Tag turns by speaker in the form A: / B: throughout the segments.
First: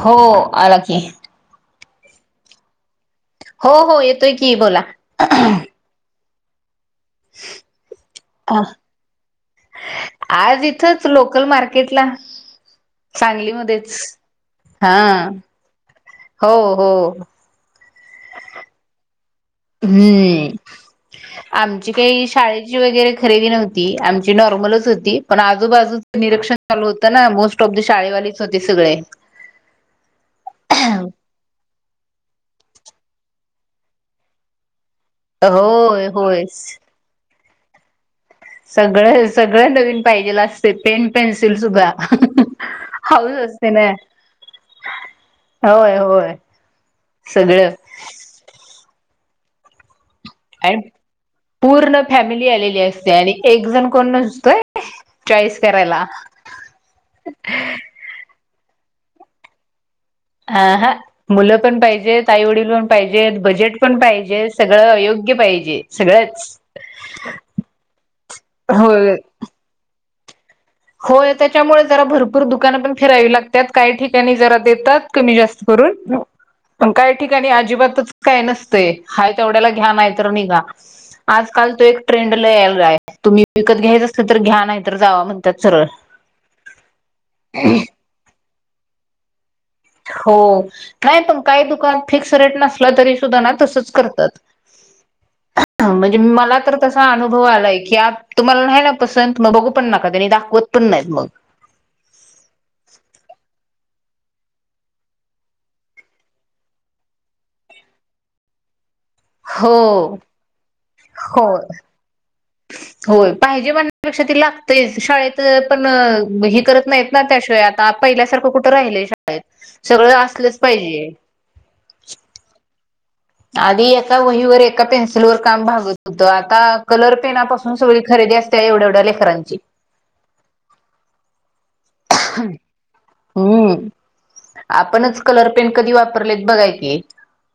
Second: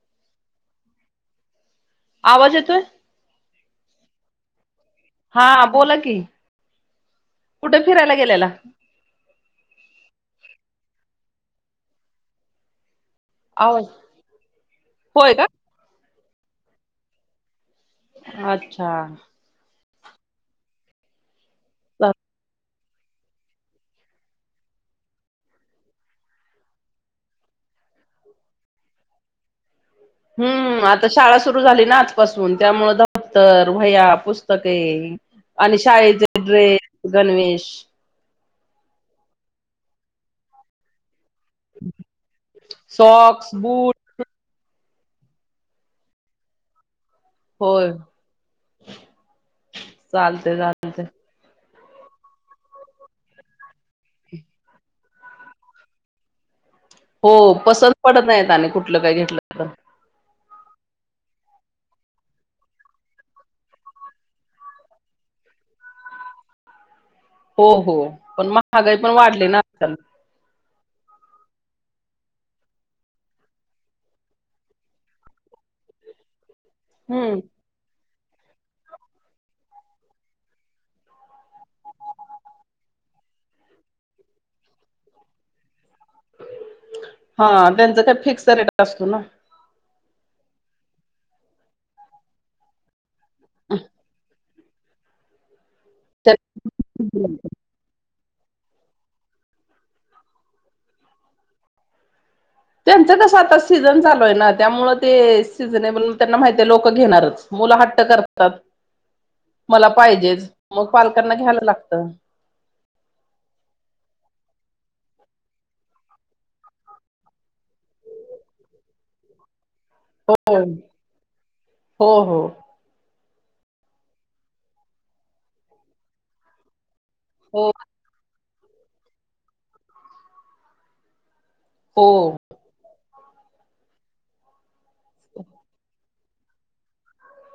A: हो. मालाखी.
B: आवाज येतोय.
A: हो हो येतोय की बोला.
B: हा बोला की. कुठे फिरायला गेलेला?
A: आज इथंच लोक कल मार्केटला.
B: आवाज
A: सांगलीमध्येच हा...
B: होय का?
A: हो. हो.
B: अच्छा.
A: हम्म आमची काही शाळेची वगैरे खरेदी नव्हती आमची नॉर्मलच होती पण आजूबाजूच निरीक्षण चालू होत ना मोस्ट ऑफ द शाळेवालीच होते सगळे.
B: हम्म आता शाळा सुरू झाली. न आजपासून, त्यामुळे दपतर, वह्या, पुस्तके. आणि
A: होय होय
B: शाळेचे ड्रेस गणवेश. रिकामा ऑडिओ
A: सगळं सगळं नवीन पाहिजेल असते पेन. पेन्सिल सुद्धा हऊस
B: सॉक्स,
A: असते ना.
B: बूट
A: होय होय. सगळं
B: होय. चालते.
A: आणि
B: [unintelligible]
A: पूर्ण फॅमिली आलेली असते आणि एक जण कोण नसतोय चॉईस करायला.
B: हो पसंत पडत नाहीत आनी कुठं. कुटल काय घेतलं?
A: हा हा मुलं पण पाहिजेत. आई वडील पण पाहिजेत. बजेट पण पाहिजे. सगळं अयोग्य पाहिजे सगळंच..
B: हो हो पण मग महागाई पण वाढली ना, आजकाल.
A: हो त्याच्यामुळे जरा भरपूर दुकानं पण फिरावी लागतात काही ठिकाणी जरा देतात कमी जास्त करून पण काय
B: हम्म
A: ठिकाणी अजिबातच काय नसते हा तेवढ्याला घ्या नाही तर निघा आजकाल तो एक ट्रेंडला यायलाय तुम्ही विकत घ्यायचं अस तर घ्या नाही तर जावा म्हण [unintelligible]
B: हा त्यांच काय फिक्स रेट जास्त ना
A: हो नाही पण काही दुकान फिक्स रेट नसलं तरी सुधना तसच करतात म्हणजे मला तर तसा
B: त्या
A: अनुभव आलाय की आज तुम्हाला नाही ना पसंत मग बघू पण नाका त्यांनी दाखवत पण नाही मग
B: त्यांचं त सात सीझन चाल आहे ना त्यामुळे ते सीझनेबल त्यांना माहितीे लोक घेणारच मुलं हट्ट करतात
A: हो
B: मला पाहिजेच मग पालकांना
A: हो
B: घ्यायला लागत
A: होय पाहिजे म्हणण्यापेक्षा ती लागते शाळेत पण हे करत नाहीत ना त्याशिवाय आता पहिल्यासारखं कुठं राहिलय शाळेत सगळं
B: हो
A: असलंच
B: हो
A: पाहिजे
B: हो
A: आधी एका वहीवर एका पेन्सिल वर काम भागत होत आता कलर पेना
B: हो
A: पाासून सगळी खरेदी असते त्या एवढ्या एवढ्या लेकरांची
B: हो
A: हम्म आपणच कलर पेन कधी वापरलेत बघाय की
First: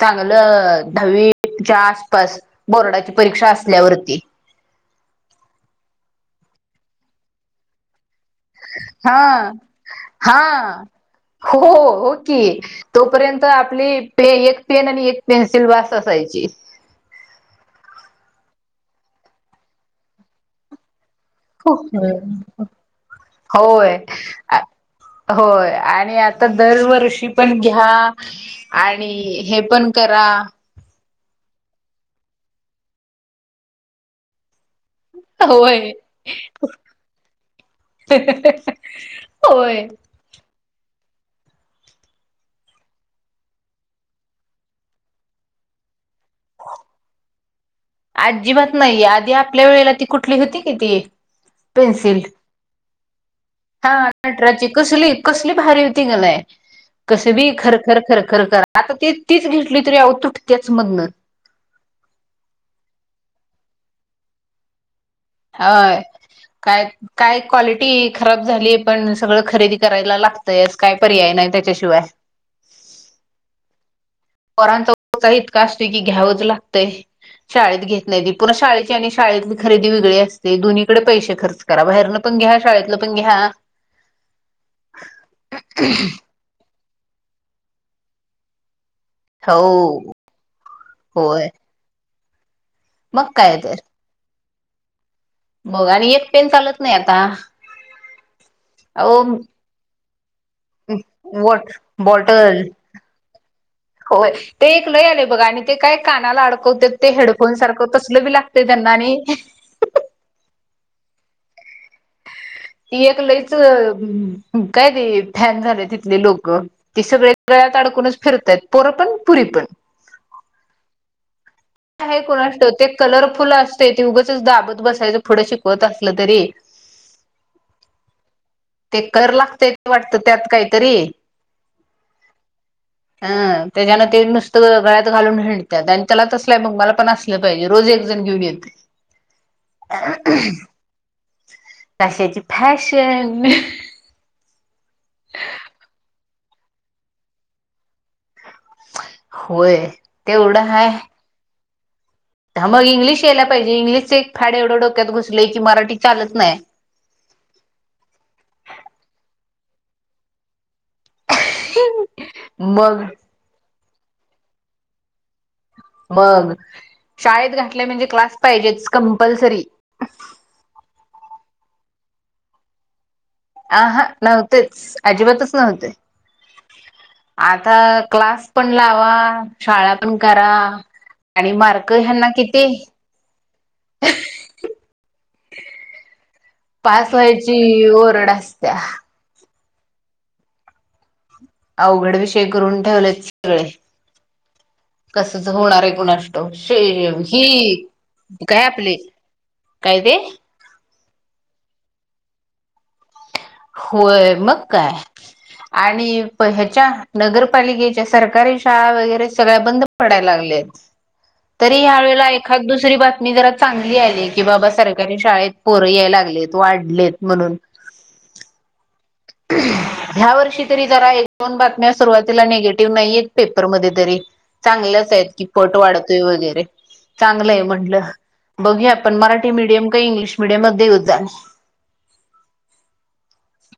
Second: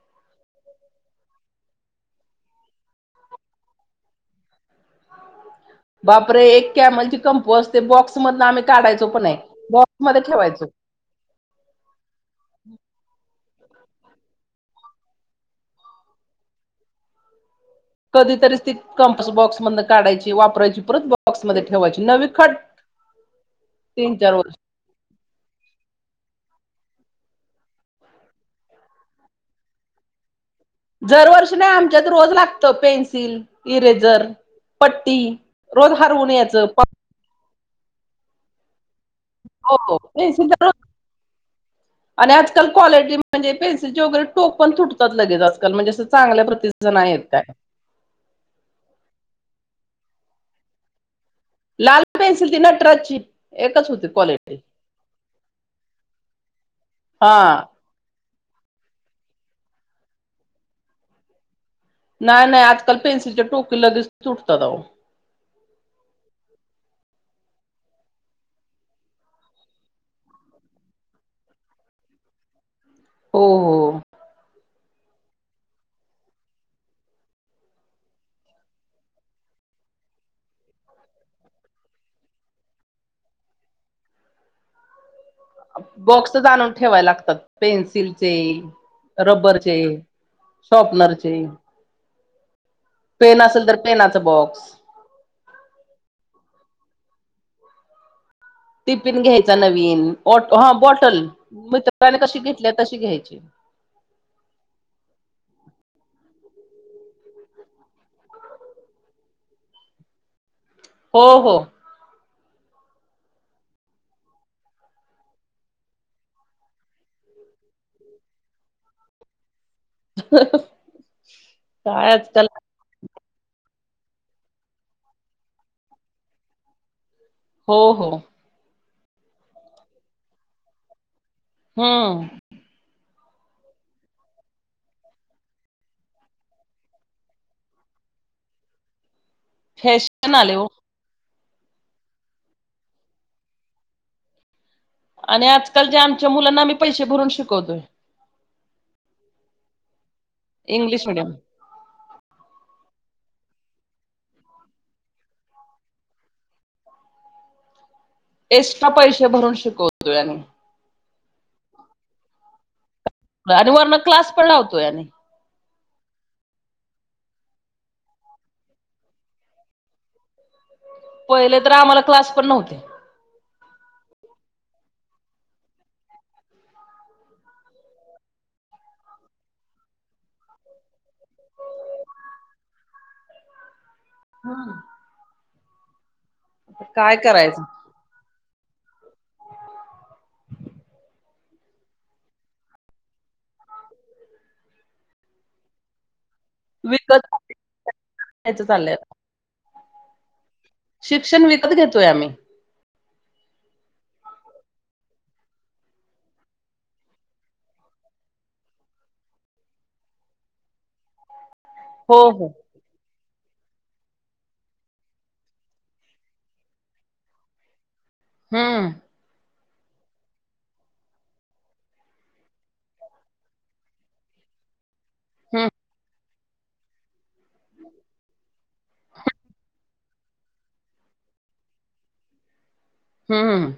A: चांग चांगलं दहावीच्या आसपास बोर्डाची परीक्षा असल्यावरती
B: बापरे एक कॅमलचे कमपो असते बॉक्स मधन आम्ही काढायचो पण आहे
A: हा-हा
B: बॉक्समध्ये ठेवायचो
A: हो-हो की तोपर्यंत आपली एक पेन आणि एक पेन्सिल वास असायची
B: कंपास बॉक्स मध काढायची वापरायची परत ब
A: होय
B: तीन चार वर्ष
A: होय आणि आ आता दरवर्षी पण घ्या आणि हे पण करा
B: दरवर्षी नाही आमच्यात रोज लागत पेन्सिल इरेझर पट्टी रोज हरवून यायचं प
A: हं हं हं हं
B: हो हो [unintelligible] आणि आजकाल क्वालिटी म्हणजे पेन्सिलचे वगैरे टोक पण तुटतात लगेच आजकाल म्हणजे असं चांगल्या प्रतिसान आहेत काय
A: आजीबात नाहीये आधी आपल्या वेळेला ती कुठली होती कि ती
B: लाल
A: पेन्सिल
B: ती नटराजची एकच
A: हा
B: होती क्वालिटी
A: नटराजची कसली कसली भारी होती मलाय कस बी
B: हा.
A: खरखर खरख खरं खर आता ते तीच घेतली तरी अवं तुट त्याच मधनं
B: नाही नाही आजकाल पेनसिलच्या टोकी लगेच तुटतात आओ
A: हय काय काय क्वालिटी खराब झाली पण सगळं खरेदी करायला लागतयच काय पर्याय नाही त्याच्याशिवाय
B: हो हो.
A: पोरांची खर्च इतका असतो की घ्यावच लागतं शाळेत घेत नाहीती पुन्हा शाळेची आणि शाळेतली खरेदी वेगळी असते दोन्हीकडे पैसे खर्च करा बाहेरन पण घ्या शाळेतलं पण घ्या
B: बॉक्सच आणून ठेवाय लागतात पेन्सिलचे रबरचे
A: हो
B: शॉर्पनरचे
A: होय मग
B: पेन असेल तर पेनाच बॉक्स
A: बघ आणि एक पेन चालत नाही आता
B: टिफिन
A: अहो
B: घ्यायचा नवीन बॉट हा बॉटल
A: वॉट
B: मित्रांने कशी
A: बॉटल
B: घेतली तशी घ्यायची
A: होय ते एक लय आले बघा आणि ते काय कानाला अडकवते ते हेडफोन सारखं तसल बी लागते त्यांना आणि
B: हो हो
A: ती एक लईच काय ते फॅन झाले तिथले लोक तेी सगळे गळ्यात अडकूनच फिरताय पोरं पण पुरी पण
B: हं हं ह्हं
A: आहे कोणास्टोक ते कलर फुलं असते ते उगंच दाबत बसायचं पुुढं शिकवत असलं तरी
B: हो हो
A: ते कर लागतय ते वाटत त्यात काहीतरी
B: हमं
A: अं त्याच्यान ते नुसतं गळ्यात घालून हिंडतात त्याला तसल मग मला पण असलं पाहिजे रोज एकजण घेऊन येते
B: फॅशन आले ओ
A: कश्याची फॅशन
B: आणि आजकाल जे आमचे मुलांना मी पैसे भरून शिकवतोय
A: होय तेवढं हाय
B: इंग्लिश मीडियम
A: मग इंग्लिश यायला पाहिजे इंग्लिशच एक फाड एवढं डोक्यात घुसले की मराठी चालत नाही
B: एक्स्ट्रा पैसे भरून शिकवतो्या
A: मग
B: आणि वरण क्लास पण लावतो याने
A: बघ शाळेत घातले म्हणजे क्लास पाहिजे कंपल्सरी
B: पहिले तर आम्हाला क्लास पण नव्हते
A: अ हा नव्हतेच अजिबातच नव्हते आता क्लास पण लावा शाळा पण करा आणि मार्क ह्यांना किती
B: हा
A: [inaudible] पास व्हायची
B: करायचं
A: ओरड अस त्या अवघड विषय करून ठेवलेत सगळे कसच होणार आहे गुणा े
B: विकत
A: ही
B: घ्यायचं
A: काय
B: चाललंय
A: आपले काय ते
B: शिक्षण विकत घेतोय आम्ही
A: होय मग काय आणि ह्याच्या नगरपालिकेच्या सरकारी शाळा वगैरे सगळ्या बंद पडायला लागल्या आहेत तरी या्या
B: हो
A: वेळेला
B: हो
A: एखाद दुसरी बातमी मी जरा चांगली आले की बाबा सरकारी शाळेत पर याय लागलेत वाढलेत म्हणून
B: हां
A: ह्या वर्षी तरी जरा एक दो बातम्या सुरवातीला निगेटिव्ह नाहीयेत पेपरमध्ये तरी चांगल्याच की
B: हम्म
A: पट वाढतोय वगैरे ते चांगलं आहे म्हटलं बघू आपण मराठी मिडियम का इंग्लिश मडिया मध्ये यद् जा
B: हम्म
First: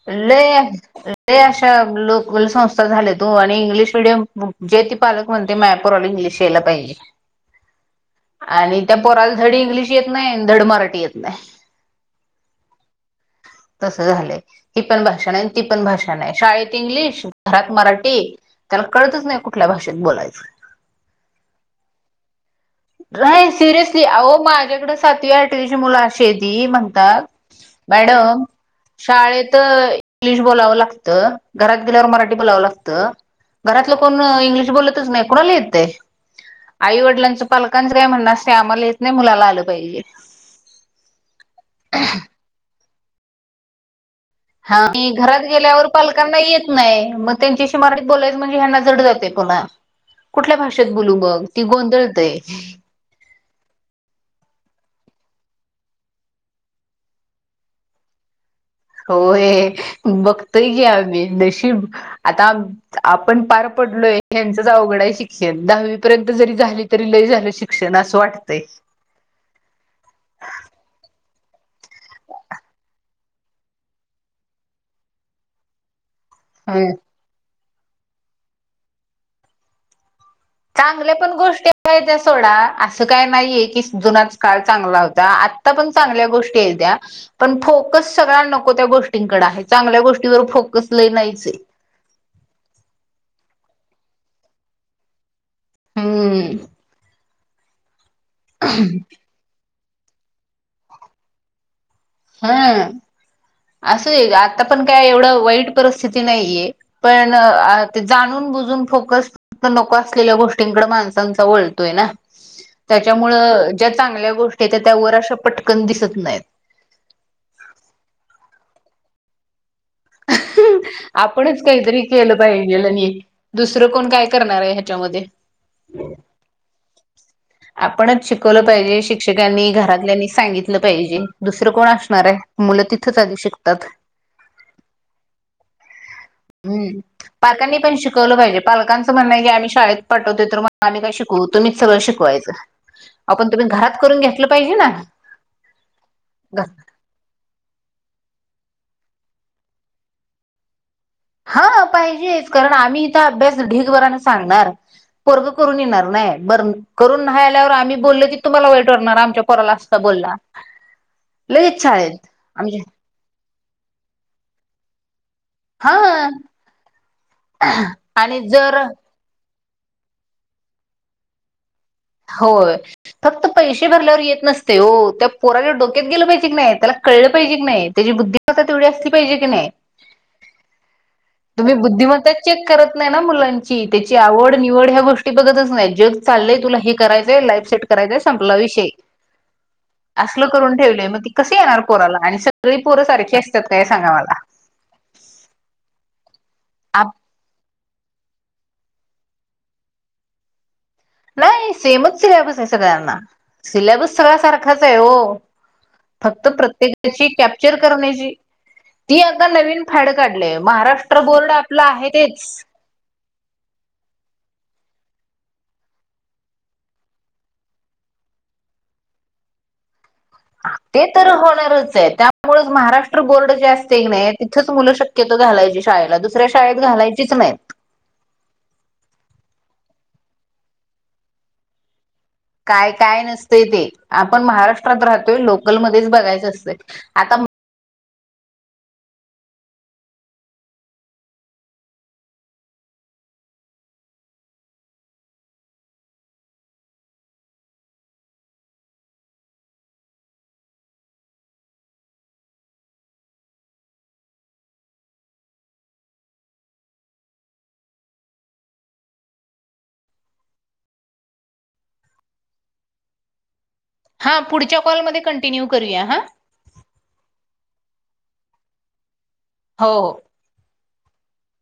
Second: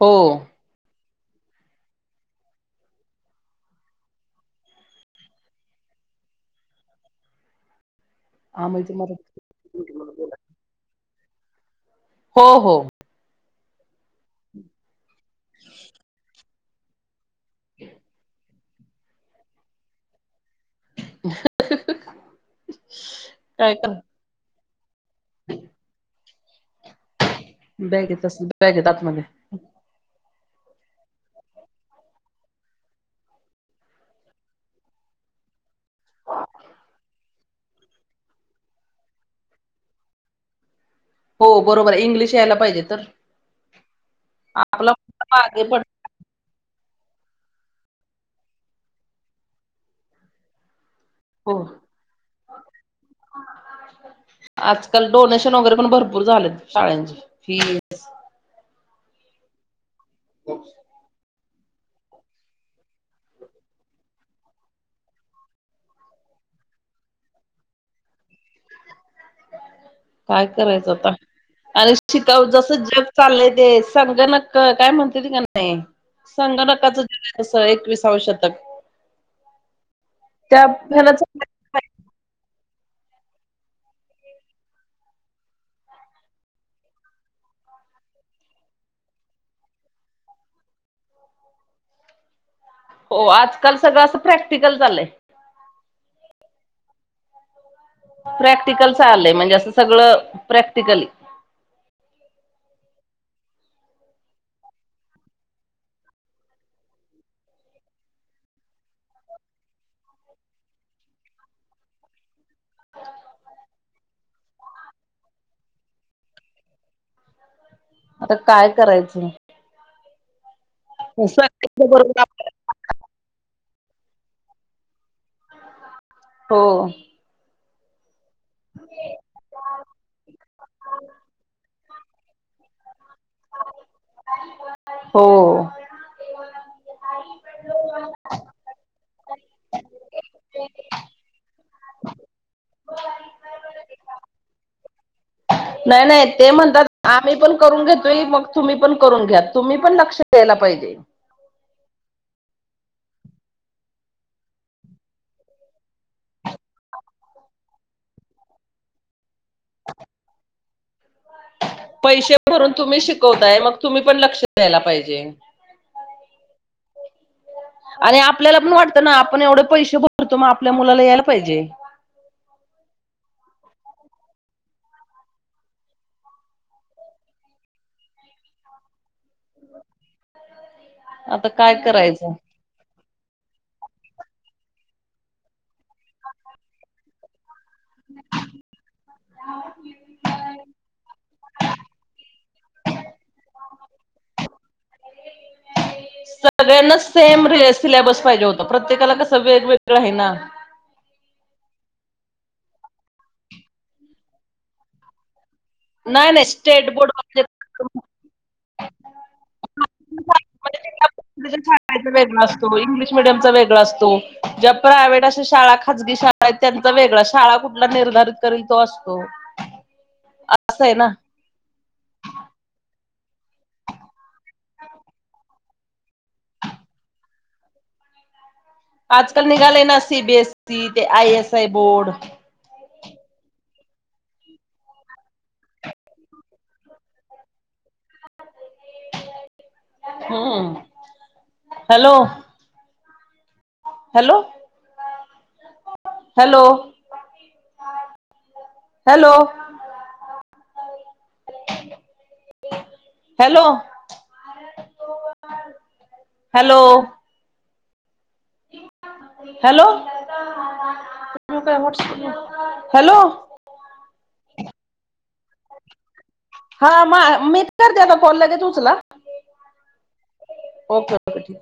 B: हो
A: लागायचे ते अशा लोक संस्था झाल्या तू आणि इंग्लिश मिीडियम जे ते पालक म्हणते मयपोरला इंग्लिश यायला पाहिजे आणि त्या
B: आमच्या
A: पोराला
B: मराठी
A: धड इंग्लिश येत नाही धड मराठी येत नाही वी
B: हो हो
A: तस झालंय ह पण बर ती पण भाष आहे शाेत इंगलिश भरात मराठी त्याला कळतच नाही कुठल्या भाषेत बोलायचं नाही
B: काय कर
A: सिरयसली आगज सातवी -आठवीची मुलं आहेत. ते म्हणतात-
B: बॅग येतस बॅग येत आतमध्येध्ये [inaudible]
A: तर [unintelligible] इंग्लिश बोलावं लागतं, घरात गेल्यावर मराठी बोलावं लागतं, घरातलं कोण इंग्लिश बोलतच नाही. कुणाला येतंय? आईवडलांच, पालकांच अस म्हणणं आम्हाला येत नाही. मुलांना आलं पाहिजे.
B: हो, बरोबर आहे. इंग्लिश यायला पाहिजे तर?
A: हा,
B: आपला
A: मी घरात
B: मागे
A: गेल्यावर,
B: पडतो.
A: पालकांना येत- नाही, मग त्यांच्याशी मराठीत बोलायच म्हणजे, ह्याना जड जातंय बोलाया. कुठल्या भाषेत- बू बघ ती
B: हो
A: गोंधळते [unintelligible]
B: आजकाल डोनेशन वगैरे पण भरपूर झाले शाळची फीस
A: होय. बघतय घ्या आम्ही [unintelligible] आता आपण पार पडलोय, ह्यांचच अवघड आहे. शिक्षण दहावी पर्यंत जरी झाली, तरी लय झालं, शिक्षण अस वाटतंय.
B: काय करायचं आता आणि शिकाव जस जग चाललंय ते संांग नक्क काय म्हणते त का नाही [inaudible] संगटकाच जग अस [unintelligible] एकविसवशतक [inaudible]
A: चांगले पण गोष्टी आहेत त्या [unintelligible] तोडा, अस काय नाहीये की, जुनाच काळ चांगला होता. आत्ता पण चांगल्या हे त्या, पण फोकस सगळा नको त्या गोष्टीकडे आहेत. चांगल्या गोष्टीवर फोकस ल नाहीयचे [unintelligible]
B: काल सगळं असं प्रॅक्टिकल झालंय.
A: हम्म.
B: प्रॅक्टिकल चालंलय म्हणजे? अस- सगळं प्रॅक्टिकली-
A: हा- अस हे, आत्ता पण काय एवढं वाईट परिस्थिती नाहिये, पण जाणून-बुझून फोकस तो नको असलेल्या गोष्टी कडे माणसांचा वळतोय ना, त्याच्यामुळे ज्या चांगल्या गोष्टी हे त्या वर अशा पटकन दिसत नाहीत.
B: आता काय करायचं?
A: ह [unintelligible] आपणच काहीतरी केलं
B: बरोबर
A: पाहिजेलं नाही [unintelligible] दुसरं कोण काय करणार आहे ह्याच्यामध्ये [unintelligible]
B: हो.
A: आपणच शिक- शिकवलं पाहीजे. शिक्षकांनी, घरातल्यांनी सांगितलं पाहिजे. दुसर कोण- मु त [unintelligible] चालू शिकतात
B: हो
A: [unintelligible] हम्म पालकांनी पण शिकवलं पाहिजे पालकां असं म्हण की आ्ही शाेत पाठवते तर मगम्ही का शिकू तुमच सगळं शिकवायं आपण तुम्ही घरात करून घेतलं पाहिजे ना
B: नाही नाही ते म्हणतात आम्ही पण करून घेतो मग तुम्ही पण करून घ्या तुम्ही पण लक्ष द्यायला पाहिजे
A: हा पाहिजेच कारण आम्ही इथ अभ्यास ढीगभराने सांगणार पर्ग [unintelligible] करून येणार नाही बर करून नाही आल्यावर आम्ही बोलल कि तुम्हाला वाईट वरणार आमच्या पोराला असता बोलला लगेच शाळेत
B: पैसे भरून
A: आमच्या
B: तुम्ही शिकवताय मग तुम्ही पण लक्ष द्यायला पाहिजे जे
A: हा
B: आणि आपल्याला पण वाटतं ना आपण एवढं पैसे भरतो मग आपल्या मुलाला यायला पाहिजे
A: होय फक्त. पैसे भरल्यावर येत नसते हो त्या पोराच्या डोक्यात गेलं पाहिजे की, नाही तेला कळलं पाहिजे की नाही तेची बुद्धिमत्ता तेवढी असती. पाहिजे की, नाही
B: आता काय
A: तुम्ही बुद्धिमत्ता
B: करायचं
A: चेक करत नाही ना, मुलांची तेची आवड निवड ह्या गोष्टी बघतच नाही, जग चाललंय तुला हे करायचंय लाईप. सेट करायचं आहे, संपला विषय! असलं करून ठेवलेय, मग ती कशी येणार पोराला? आणि सगळी पोरं सारखी असतात काय? सांगा मला!
B: सगळ्यांना सेम रिले सिलेबस पाहिजे होता. प्रत्येकाला कसं वेगवेगळं आहे ना.
A: नाही, सेमच सिलेबस आहे. सगळ्यांना, सिलेबस सगळा सारखाच आहे. हो!
B: नाही नाही
A: फक्त प्रत्येकाची कॅप्चर करण्याची. ती आता नवीन फॅड काढले महाराष्ट्र बोर्ड
B: [unintelligible]
A: आपलं
B: शा
A: आहे
B: वेग
A: तेच
B: असतो इंग्लिश मिडियम वेगळ असतो, ज प्रायव्ट अ शा खाजगी शाळा आहेत, त्यांचा वेगळ शाळा कुठला निर्धारित करल तो असतो. असं आहे
A: ते
B: ना
A: तर होणारच आहे, त्यामुळेच महाराष्ट्र. बोर्ड जे असते की, नाही तिथच मुलं शक्यत घालायची शाळेला दुसऱ्या शाळेत घालायचीच नाही.
B: आजकल निघाले ना सी बीएसई ते आयएस आय बोर्ड.
A: काय काय नसते ते आपण महाराष्ट्रात राहतोय लोकल मध्येच बघायचं असत आता.
B: हम hello. Hello hello hello. Hello hello. Hello hello.
A: हा पुढच्या कॉलमध्ये कं टिन्यू करूया हा.
B: हा म मीच करते आता कॉल लगेच उचला.
A: हो.
B: ओके ओके ठीक.